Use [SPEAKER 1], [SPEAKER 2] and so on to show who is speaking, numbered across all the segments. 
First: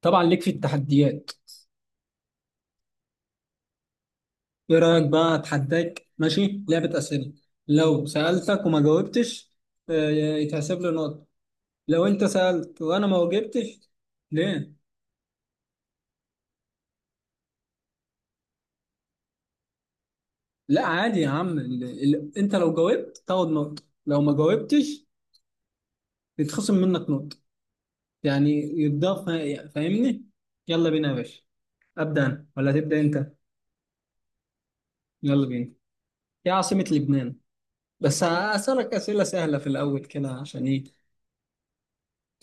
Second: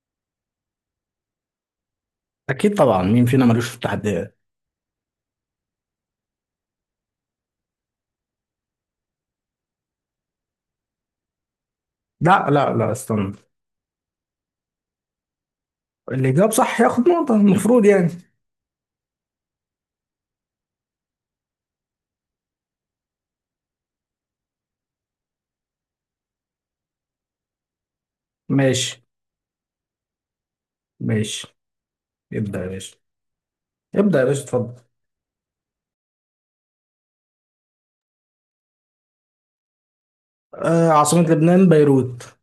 [SPEAKER 1] طبعا ليك في التحديات.
[SPEAKER 2] اكيد طبعا، مين فينا ملوش في التحديات؟
[SPEAKER 1] ايه رايك بقى؟ اتحداك ماشي، لعبه اسئله. لو سالتك وما جاوبتش، يتحسب لي نقطه. لو انت
[SPEAKER 2] لا لا
[SPEAKER 1] سالت
[SPEAKER 2] لا
[SPEAKER 1] وانا ما
[SPEAKER 2] استنى.
[SPEAKER 1] جاوبتش؟ ليه؟
[SPEAKER 2] اللي جاب صح ياخد نقطة المفروض يعني.
[SPEAKER 1] لا عادي يا عم، انت لو جاوبت تاخد نقطه، لو ما جاوبتش يتخصم منك نقطه، يعني
[SPEAKER 2] ماشي.
[SPEAKER 1] يتضاف. فاهمني؟ يلا بينا يا باشا.
[SPEAKER 2] ماشي.
[SPEAKER 1] ابدا انا
[SPEAKER 2] ابدأ يا
[SPEAKER 1] ولا
[SPEAKER 2] باشا.
[SPEAKER 1] تبدا انت؟
[SPEAKER 2] ابدأ يا باشا، اتفضل.
[SPEAKER 1] يلا بينا. ايه عاصمه لبنان؟ بس هسألك أسئلة سهلة في الأول كده، عشان إيه.
[SPEAKER 2] آه، عاصمة لبنان بيروت.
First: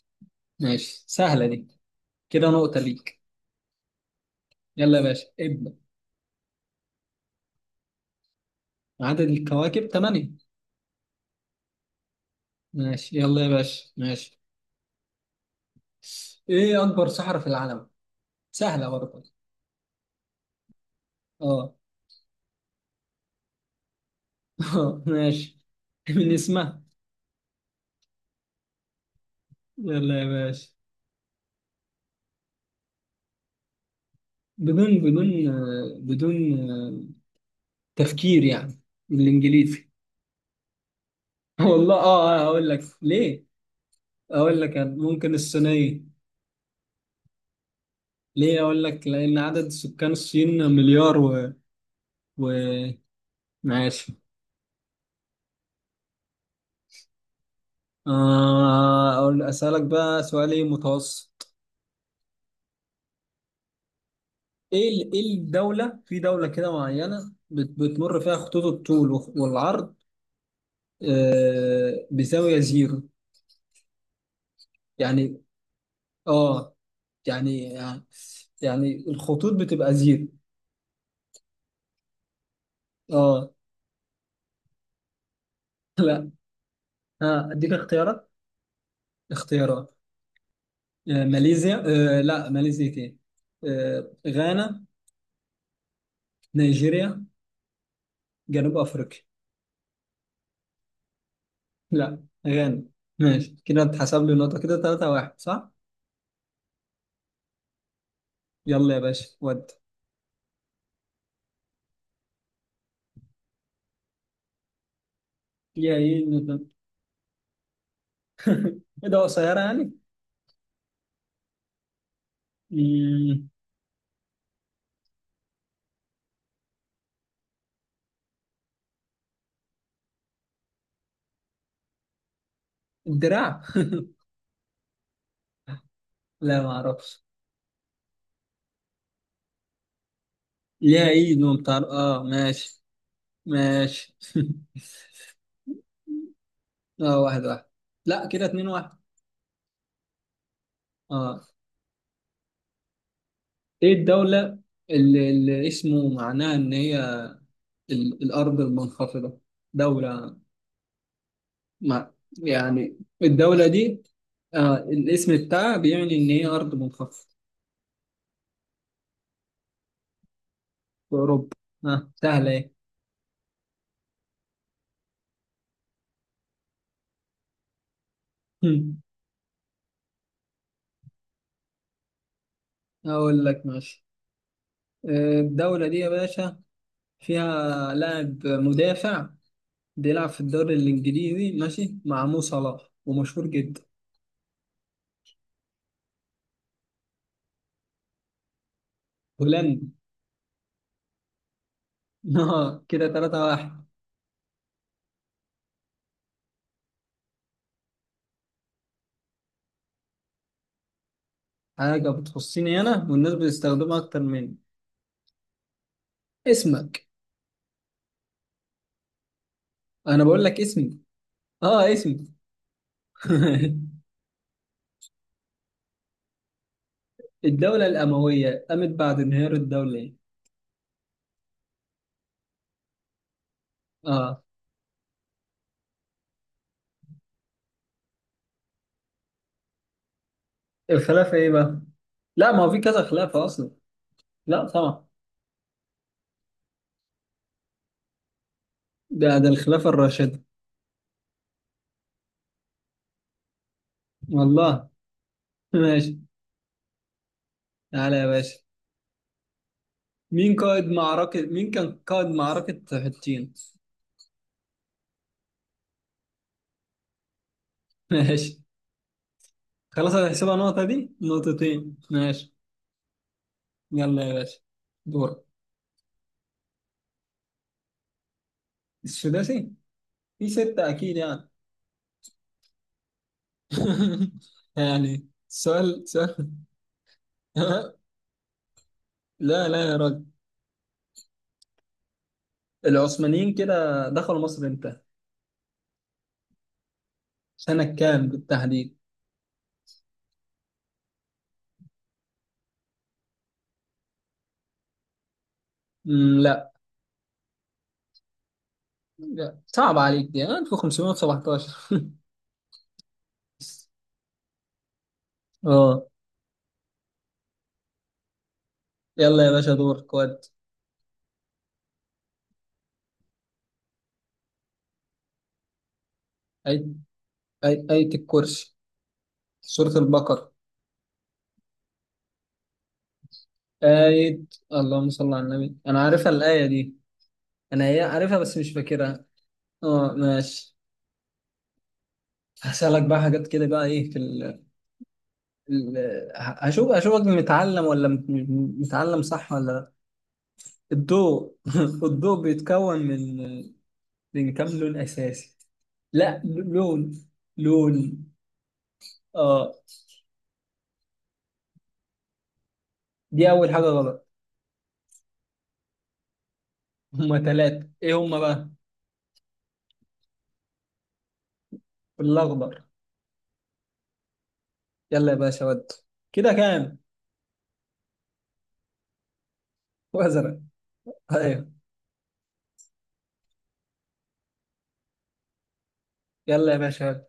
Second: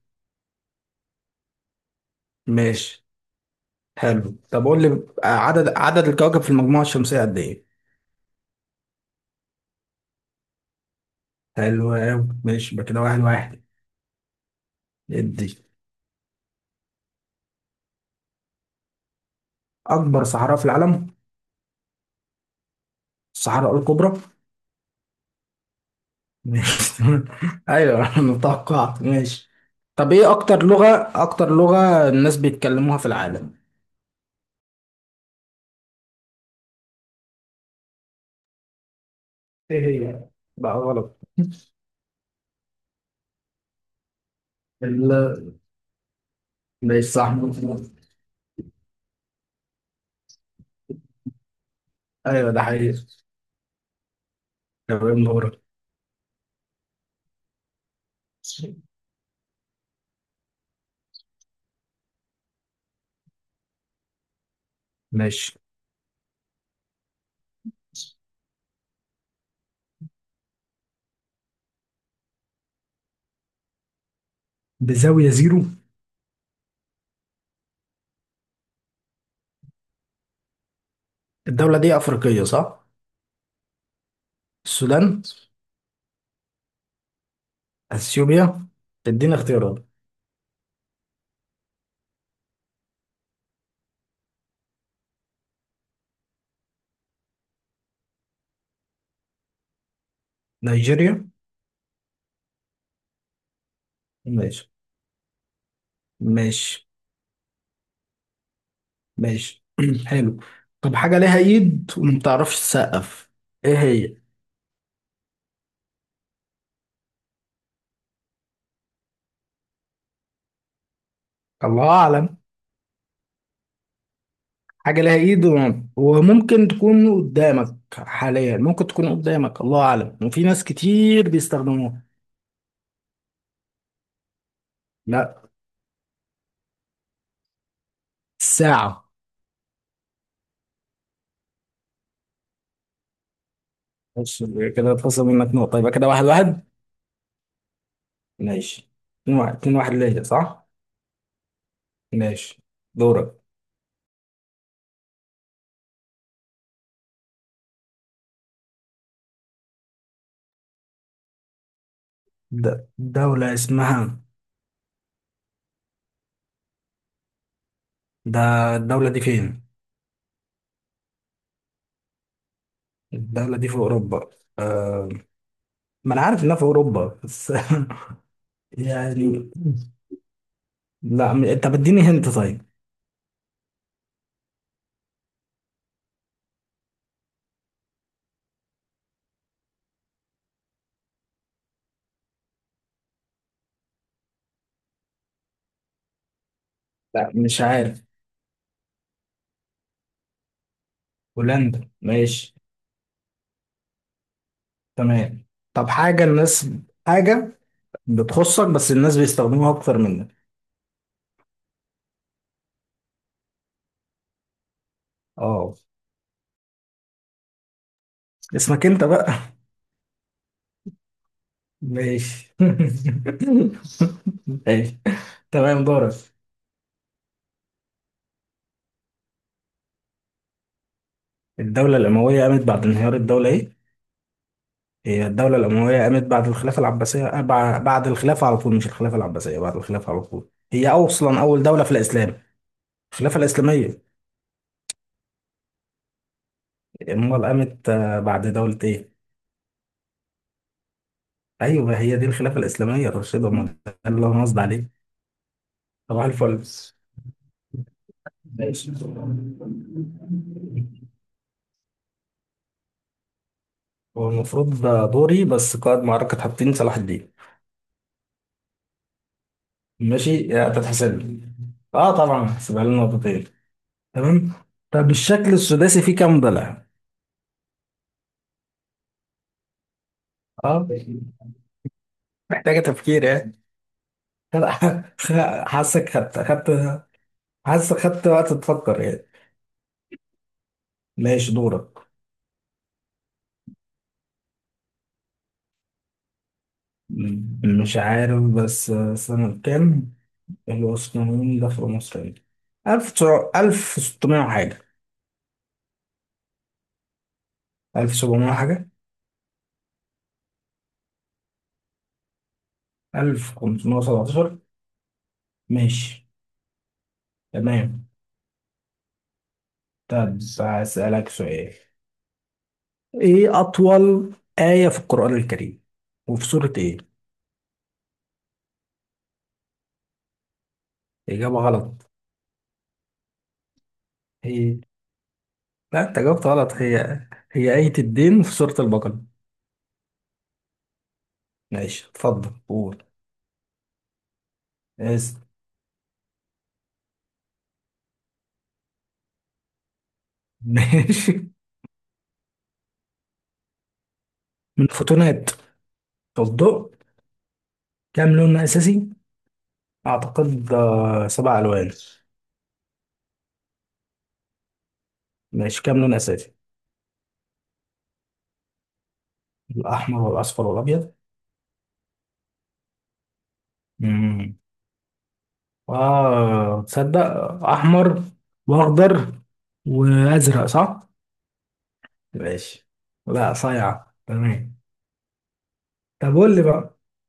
[SPEAKER 1] ماشي، سهلة دي. كده نقطة
[SPEAKER 2] ماشي.
[SPEAKER 1] ليك.
[SPEAKER 2] حلو، طب قول لي.
[SPEAKER 1] يلا يا باشا
[SPEAKER 2] عدد
[SPEAKER 1] ابدأ.
[SPEAKER 2] عدد الكواكب في المجموعة الشمسية قد ايه؟
[SPEAKER 1] عدد الكواكب ثمانية.
[SPEAKER 2] حلو أوي. ماشي، يبقى كده
[SPEAKER 1] ماشي،
[SPEAKER 2] واحد
[SPEAKER 1] يلا يا
[SPEAKER 2] واحد.
[SPEAKER 1] باشا ماشي.
[SPEAKER 2] ادي.
[SPEAKER 1] ايه اكبر صحراء في العالم؟ سهلة برضه.
[SPEAKER 2] اكبر صحراء في العالم
[SPEAKER 1] اه.
[SPEAKER 2] الصحراء الكبرى.
[SPEAKER 1] ماشي، من اسمها.
[SPEAKER 2] ماشي. ايوه انا توقعت، ماشي. طب
[SPEAKER 1] يلا يا
[SPEAKER 2] ايه اكتر
[SPEAKER 1] باشا.
[SPEAKER 2] لغة، اكتر لغة الناس بيتكلموها في العالم؟
[SPEAKER 1] بدون بدون آه، تفكير يعني،
[SPEAKER 2] ايه
[SPEAKER 1] بالانجليزي.
[SPEAKER 2] هي؟ لا، غلط.
[SPEAKER 1] والله هقول لك ليه. اقول لك أنا.
[SPEAKER 2] ال
[SPEAKER 1] ممكن الصينية.
[SPEAKER 2] ماشي، صح.
[SPEAKER 1] ليه اقول لك؟ لان عدد سكان الصين مليار و،
[SPEAKER 2] ايوه
[SPEAKER 1] و...
[SPEAKER 2] ده حقيقي.
[SPEAKER 1] ماشي.
[SPEAKER 2] تمام، دورك.
[SPEAKER 1] اسالك بقى سؤال. ايه متوسط؟ ايه
[SPEAKER 2] ماشي،
[SPEAKER 1] الدولة، في دولة كده معينة بتمر فيها خطوط الطول والعرض بزاوية زيرو،
[SPEAKER 2] بزاوية
[SPEAKER 1] يعني.
[SPEAKER 2] زيرو.
[SPEAKER 1] اه. يعني، يعني الخطوط بتبقى زيرو.
[SPEAKER 2] الدولة دي أفريقية صح؟
[SPEAKER 1] اه.
[SPEAKER 2] السودان.
[SPEAKER 1] لا، ها اديك اختيارات.
[SPEAKER 2] أثيوبيا. تدينا اختيارات.
[SPEAKER 1] اختيارات ماليزيا، لا ماليزيا ايه. غانا، نيجيريا، جنوب افريقيا.
[SPEAKER 2] نيجيريا.
[SPEAKER 1] لا، غانا. ماشي، كده اتحسب لي نقطة
[SPEAKER 2] ماشي.
[SPEAKER 1] كده، 3 واحد صح؟
[SPEAKER 2] ماشي.
[SPEAKER 1] يلا يا باشا
[SPEAKER 2] ماشي.
[SPEAKER 1] ود.
[SPEAKER 2] حلو. طب حاجة ليها إيد وما بتعرفش تسقف، إيه هي؟
[SPEAKER 1] يا ايه؟ ايه ده؟ قصيرة يعني؟
[SPEAKER 2] الله أعلم.
[SPEAKER 1] مم،
[SPEAKER 2] حاجة ليها إيد وممكن تكون قدامك حاليا، ممكن تكون قدامك، الله أعلم، وفي ناس كتير بيستخدموها.
[SPEAKER 1] الدراع.
[SPEAKER 2] لا.
[SPEAKER 1] لا ما اعرفش.
[SPEAKER 2] ساعة.
[SPEAKER 1] ليها ايد ومطر، اه ماشي. ماشي.
[SPEAKER 2] بص، كده اتخصم منك نقطة، يبقى كده واحد واحد.
[SPEAKER 1] اه، واحد واحد. لا كده، اتنين واحد.
[SPEAKER 2] ماشي، اتنين واحد، اتنين واحد ليا صح؟
[SPEAKER 1] اه.
[SPEAKER 2] ماشي، دورك.
[SPEAKER 1] ايه الدولة اللي اسمه معناها ان هي الارض المنخفضة؟ دولة، ما يعني
[SPEAKER 2] دولة
[SPEAKER 1] الدولة
[SPEAKER 2] اسمها
[SPEAKER 1] دي الاسم بتاعها بيعني ان هي ارض منخفضة.
[SPEAKER 2] ده. الدولة دي فين؟
[SPEAKER 1] في اوروبا. اه سهلة ايه.
[SPEAKER 2] الدولة دي في أوروبا. أه... ما أنا عارف إنها في أوروبا بس، يعني. لا، طب اديني هنت طيب.
[SPEAKER 1] اقول لك ماشي. الدولة دي يا باشا فيها لاعب مدافع بيلعب في الدوري الإنجليزي ماشي، مع مو صلاح، ومشهور جدا.
[SPEAKER 2] لا مش عارف.
[SPEAKER 1] هولندي.
[SPEAKER 2] هولندا، ماشي.
[SPEAKER 1] اه، كده تلاتة واحد.
[SPEAKER 2] تمام. طب حاجة الناس، حاجة بتخصك بس الناس بيستخدموها أكتر منك.
[SPEAKER 1] حاجة بتخصني أنا والناس بتستخدمها أكتر مني.
[SPEAKER 2] اه.
[SPEAKER 1] اسمك.
[SPEAKER 2] اسمك أنت بقى.
[SPEAKER 1] أنا بقول لك اسمي. اه، اسمي.
[SPEAKER 2] ماشي. ماشي. تمام، دورك.
[SPEAKER 1] الدولة الأموية قامت بعد انهيار الدولة إيه؟
[SPEAKER 2] الدولة الأموية قامت بعد انهيار الدولة إيه؟
[SPEAKER 1] اه.
[SPEAKER 2] هي الدولة الأموية قامت بعد الخلافة العباسية، بعد الخلافة على طول. مش الخلافة العباسية، بعد الخلافة على طول. هي
[SPEAKER 1] الخلافة
[SPEAKER 2] أصلا
[SPEAKER 1] إيه
[SPEAKER 2] أول
[SPEAKER 1] بقى؟
[SPEAKER 2] دولة في الإسلام.
[SPEAKER 1] لا، ما هو في كذا
[SPEAKER 2] الخلافة
[SPEAKER 1] خلافة أصلا.
[SPEAKER 2] الإسلامية.
[SPEAKER 1] لا طبعا.
[SPEAKER 2] أمال قامت بعد دولة إيه؟
[SPEAKER 1] ده الخلافة الراشدة.
[SPEAKER 2] أيوه هي دي الخلافة الإسلامية يا رشيد، أمال ده اللي أنا قصدي
[SPEAKER 1] والله.
[SPEAKER 2] عليه.
[SPEAKER 1] ماشي،
[SPEAKER 2] صباح الفل.
[SPEAKER 1] تعالى يا باشا.
[SPEAKER 2] ماشي.
[SPEAKER 1] مين كان قائد معركة حطين؟
[SPEAKER 2] هو المفروض ده دوري، بس قائد معركة حطين صلاح الدين.
[SPEAKER 1] ماشي، خلاص هتحسبها
[SPEAKER 2] ماشي.
[SPEAKER 1] نقطة. دي
[SPEAKER 2] تتحسب لي.
[SPEAKER 1] نقطتين
[SPEAKER 2] اه طبعا
[SPEAKER 1] ماشي.
[SPEAKER 2] هحسبها لنا نقطتين.
[SPEAKER 1] يلا يا
[SPEAKER 2] تمام.
[SPEAKER 1] باشا
[SPEAKER 2] طب
[SPEAKER 1] دور.
[SPEAKER 2] الشكل السداسي فيه كام ضلع؟
[SPEAKER 1] السداسي في
[SPEAKER 2] اه.
[SPEAKER 1] ستة أكيد يعني.
[SPEAKER 2] محتاجة تفكير يعني.
[SPEAKER 1] يعني، سؤال
[SPEAKER 2] حاسك خدت
[SPEAKER 1] سؤال.
[SPEAKER 2] خدت حاسك خدت وقت تفكر يعني.
[SPEAKER 1] لا لا يا راجل.
[SPEAKER 2] ماشي، دورك.
[SPEAKER 1] العثمانيين كده دخلوا مصر امتى؟ سنة
[SPEAKER 2] مش
[SPEAKER 1] كام
[SPEAKER 2] عارف، بس
[SPEAKER 1] بالتحديد؟
[SPEAKER 2] سنة كام. العثمانيين دخلوا مصر يعني ألف تسع، ألف ستمية وحاجة.
[SPEAKER 1] مم، لا.
[SPEAKER 2] ألف سبعمية وحاجة.
[SPEAKER 1] لا صعب عليك، دي 1517.
[SPEAKER 2] ألف خمسمية وسبعتاشر.
[SPEAKER 1] اه.
[SPEAKER 2] ماشي. تمام.
[SPEAKER 1] يلا يا باشا دور
[SPEAKER 2] طب
[SPEAKER 1] كواد.
[SPEAKER 2] هسألك سؤال، ايه اطول آية في القرآن الكريم وفي سورة
[SPEAKER 1] آية.
[SPEAKER 2] ايه؟
[SPEAKER 1] آية الكرسي، سورة البقرة.
[SPEAKER 2] اجابة غلط.
[SPEAKER 1] آية.
[SPEAKER 2] هي.
[SPEAKER 1] اللهم صل على النبي، أنا
[SPEAKER 2] لا انت
[SPEAKER 1] عارفها
[SPEAKER 2] جاوبت
[SPEAKER 1] الآية
[SPEAKER 2] غلط.
[SPEAKER 1] دي.
[SPEAKER 2] هي هي
[SPEAKER 1] أنا
[SPEAKER 2] آية
[SPEAKER 1] هي عارفها
[SPEAKER 2] الدين في
[SPEAKER 1] بس مش
[SPEAKER 2] سورة البقرة.
[SPEAKER 1] فاكرها. اه ماشي.
[SPEAKER 2] ماشي، اتفضل
[SPEAKER 1] هسألك
[SPEAKER 2] قول.
[SPEAKER 1] بقى حاجات كده بقى، ايه في
[SPEAKER 2] اسف.
[SPEAKER 1] ال... هشوف اشوفك متعلم ولا متعلم صح ولا لا.
[SPEAKER 2] ماشي.
[SPEAKER 1] الضوء الضوء بيتكون من، من كام
[SPEAKER 2] من
[SPEAKER 1] لون
[SPEAKER 2] الفوتونات.
[SPEAKER 1] اساسي؟ لا،
[SPEAKER 2] الضوء.
[SPEAKER 1] لون. لون،
[SPEAKER 2] كام لون اساسي؟
[SPEAKER 1] اه.
[SPEAKER 2] اعتقد سبع الوان.
[SPEAKER 1] دي اول حاجة غلط.
[SPEAKER 2] ماشي، كام لون اساسي؟
[SPEAKER 1] هما ثلاثة، ايه هما بقى؟
[SPEAKER 2] الاحمر والاصفر والابيض.
[SPEAKER 1] الاخضر.
[SPEAKER 2] امم.
[SPEAKER 1] يلا يا باشا ود. كده
[SPEAKER 2] اه
[SPEAKER 1] كام؟
[SPEAKER 2] تصدق. احمر واخضر
[SPEAKER 1] وازرق،
[SPEAKER 2] وازرق صح.
[SPEAKER 1] ايوه.
[SPEAKER 2] ماشي. لا صايعة تمام. طب قول لي
[SPEAKER 1] يلا يا
[SPEAKER 2] بقى،
[SPEAKER 1] باشا ود.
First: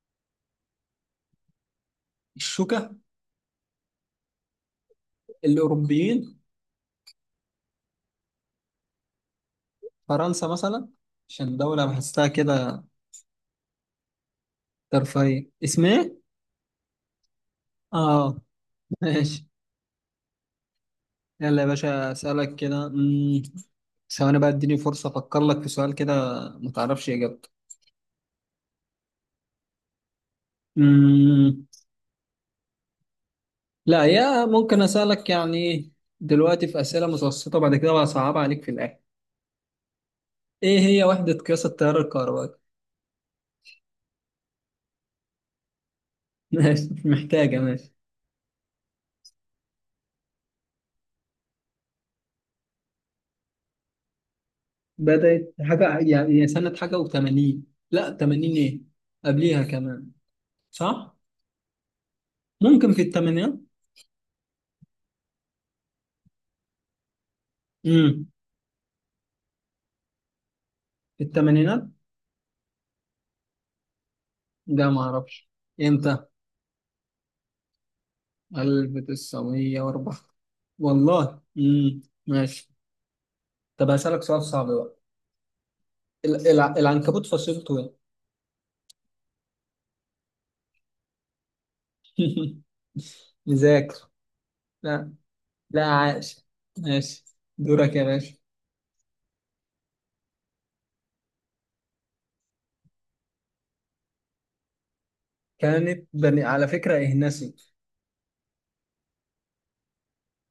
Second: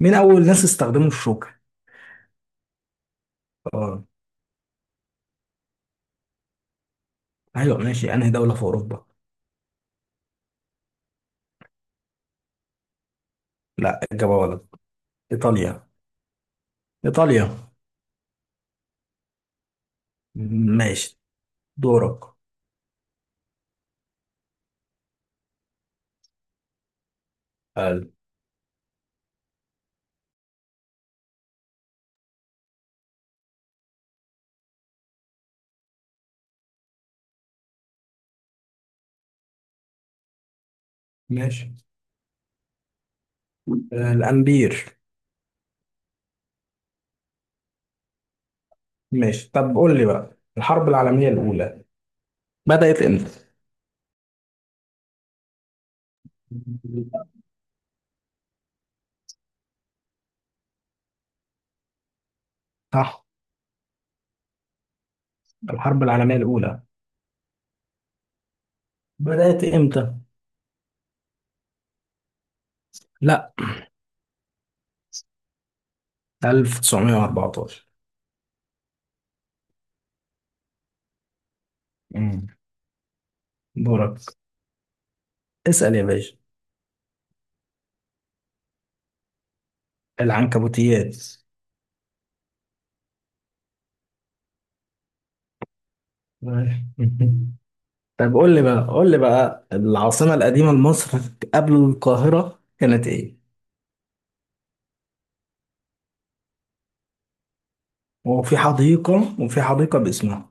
[SPEAKER 2] مين اول ناس استخدموا الشوكه؟
[SPEAKER 1] الشوكة،
[SPEAKER 2] اه.
[SPEAKER 1] الاوروبيين.
[SPEAKER 2] ايوه ماشي، انهي دوله في اوروبا؟
[SPEAKER 1] فرنسا مثلا، عشان دولة بحسها كده.
[SPEAKER 2] لا اجابه غلط.
[SPEAKER 1] ترفيه اسمه
[SPEAKER 2] ايطاليا.
[SPEAKER 1] ايه.
[SPEAKER 2] ايطاليا.
[SPEAKER 1] اه ماشي.
[SPEAKER 2] ماشي.
[SPEAKER 1] يلا يا باشا
[SPEAKER 2] دورك.
[SPEAKER 1] اسالك كده. ثواني بقى، اديني فرصه افكر لك في سؤال كده ما تعرفش اجابته.
[SPEAKER 2] حلو.
[SPEAKER 1] مم. لا، يا ممكن اسالك يعني دلوقتي في اسئله متوسطه، بعد كده بقى صعبه عليك في الاخر. ايه هي وحده قياس
[SPEAKER 2] ماشي،
[SPEAKER 1] التيار الكهربائي؟
[SPEAKER 2] الامبير.
[SPEAKER 1] ماشي، مش محتاجه ماشي.
[SPEAKER 2] ماشي طب قول لي بقى، الحرب العالميه الاولى بدات امتى؟
[SPEAKER 1] بدات حاجه، يعني هي سنه حاجه و80. لا 80 ايه، قبليها كمان، صح. ممكن في
[SPEAKER 2] صح.
[SPEAKER 1] الثمانينات.
[SPEAKER 2] الحرب العالميه الاولى
[SPEAKER 1] امم.
[SPEAKER 2] بدات امتى؟
[SPEAKER 1] في الثمانينات.
[SPEAKER 2] لا.
[SPEAKER 1] ده ما اعرفش امتى.
[SPEAKER 2] 1914.
[SPEAKER 1] 1904. والله
[SPEAKER 2] مم.
[SPEAKER 1] ماشي. طب
[SPEAKER 2] دورك.
[SPEAKER 1] هسألك سؤال صعب بقى.
[SPEAKER 2] اسال يا باشا.
[SPEAKER 1] العنكبوت فصيلته ايه؟
[SPEAKER 2] العنكبوتيات.
[SPEAKER 1] مذاكر. لا. لا عاش. ماشي. دورك يا
[SPEAKER 2] طب
[SPEAKER 1] باشا.
[SPEAKER 2] قول لي بقى، قول لي بقى العاصمة القديمة لمصر قبل القاهرة كانت إيه؟
[SPEAKER 1] كانت بني على فكرة إهنسي.
[SPEAKER 2] وفي حديقة، وفي حديقة باسمها.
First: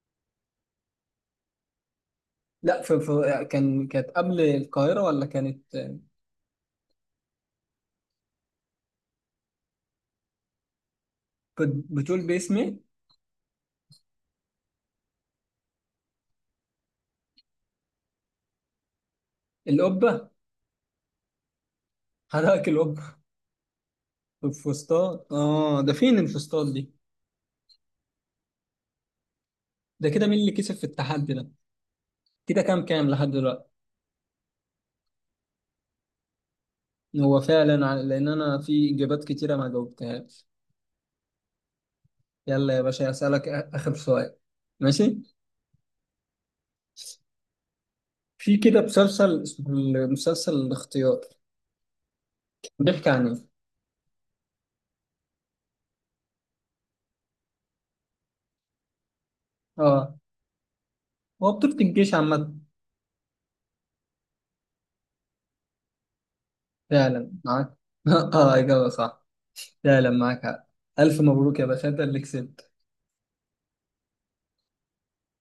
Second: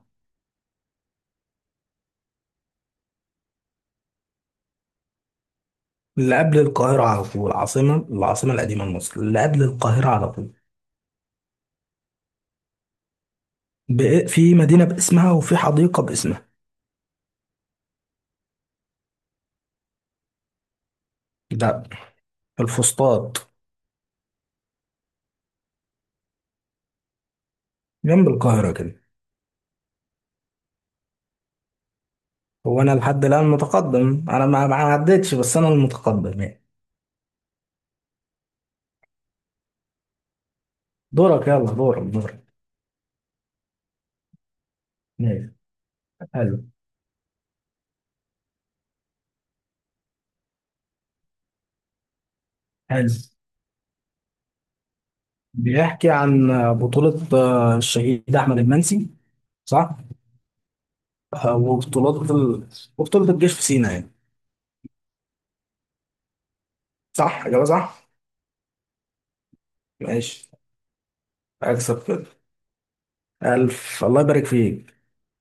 [SPEAKER 1] لا كانت قبل القاهرة ولا كانت.
[SPEAKER 2] اللي قبل القاهرة على طول، العاصمة، العاصمة القديمة لمصر اللي قبل القاهرة على طول.
[SPEAKER 1] بتقول باسم ايه؟
[SPEAKER 2] في مدينة باسمها وفي حديقة باسمها.
[SPEAKER 1] القبة.
[SPEAKER 2] ده. في
[SPEAKER 1] حضرتك، القبة.
[SPEAKER 2] الفسطاط.
[SPEAKER 1] الفسطاط، اه. ده فين الفسطاط دي؟
[SPEAKER 2] جنب القاهرة كده.
[SPEAKER 1] ده كده مين اللي كسب في التحدي ده؟ كده
[SPEAKER 2] هو أنا
[SPEAKER 1] كام
[SPEAKER 2] لحد
[SPEAKER 1] لحد
[SPEAKER 2] الآن
[SPEAKER 1] دلوقتي؟
[SPEAKER 2] متقدم، أنا ما عدتش، بس أنا المتقدم يعني.
[SPEAKER 1] هو فعلا لان انا في اجابات كتيره ما جاوبتهاش.
[SPEAKER 2] دورك، يلا دورك، دورك.
[SPEAKER 1] يلا يا باشا اسالك اخر سؤال. ماشي.
[SPEAKER 2] ماشي، حلو.
[SPEAKER 1] في كده مسلسل اسمه المسلسل الاختيار، بيحكي
[SPEAKER 2] حلو،
[SPEAKER 1] عن ايه؟
[SPEAKER 2] بيحكي عن، بطولة الشهيد أحمد المنسي، صح؟
[SPEAKER 1] اه، هو بطولة الجيش
[SPEAKER 2] وبطولات
[SPEAKER 1] عامة.
[SPEAKER 2] وبطولة الجيش في سينا يعني.
[SPEAKER 1] فعلا
[SPEAKER 2] صح، إجابة
[SPEAKER 1] معاك.
[SPEAKER 2] صح.
[SPEAKER 1] اه اجابه صح. فعلا معاك
[SPEAKER 2] ماشي.
[SPEAKER 1] حق. الف مبروك يا باشا، انت
[SPEAKER 2] أكسب
[SPEAKER 1] اللي
[SPEAKER 2] كده.
[SPEAKER 1] كسبت.
[SPEAKER 2] ألف الله يبارك فيك.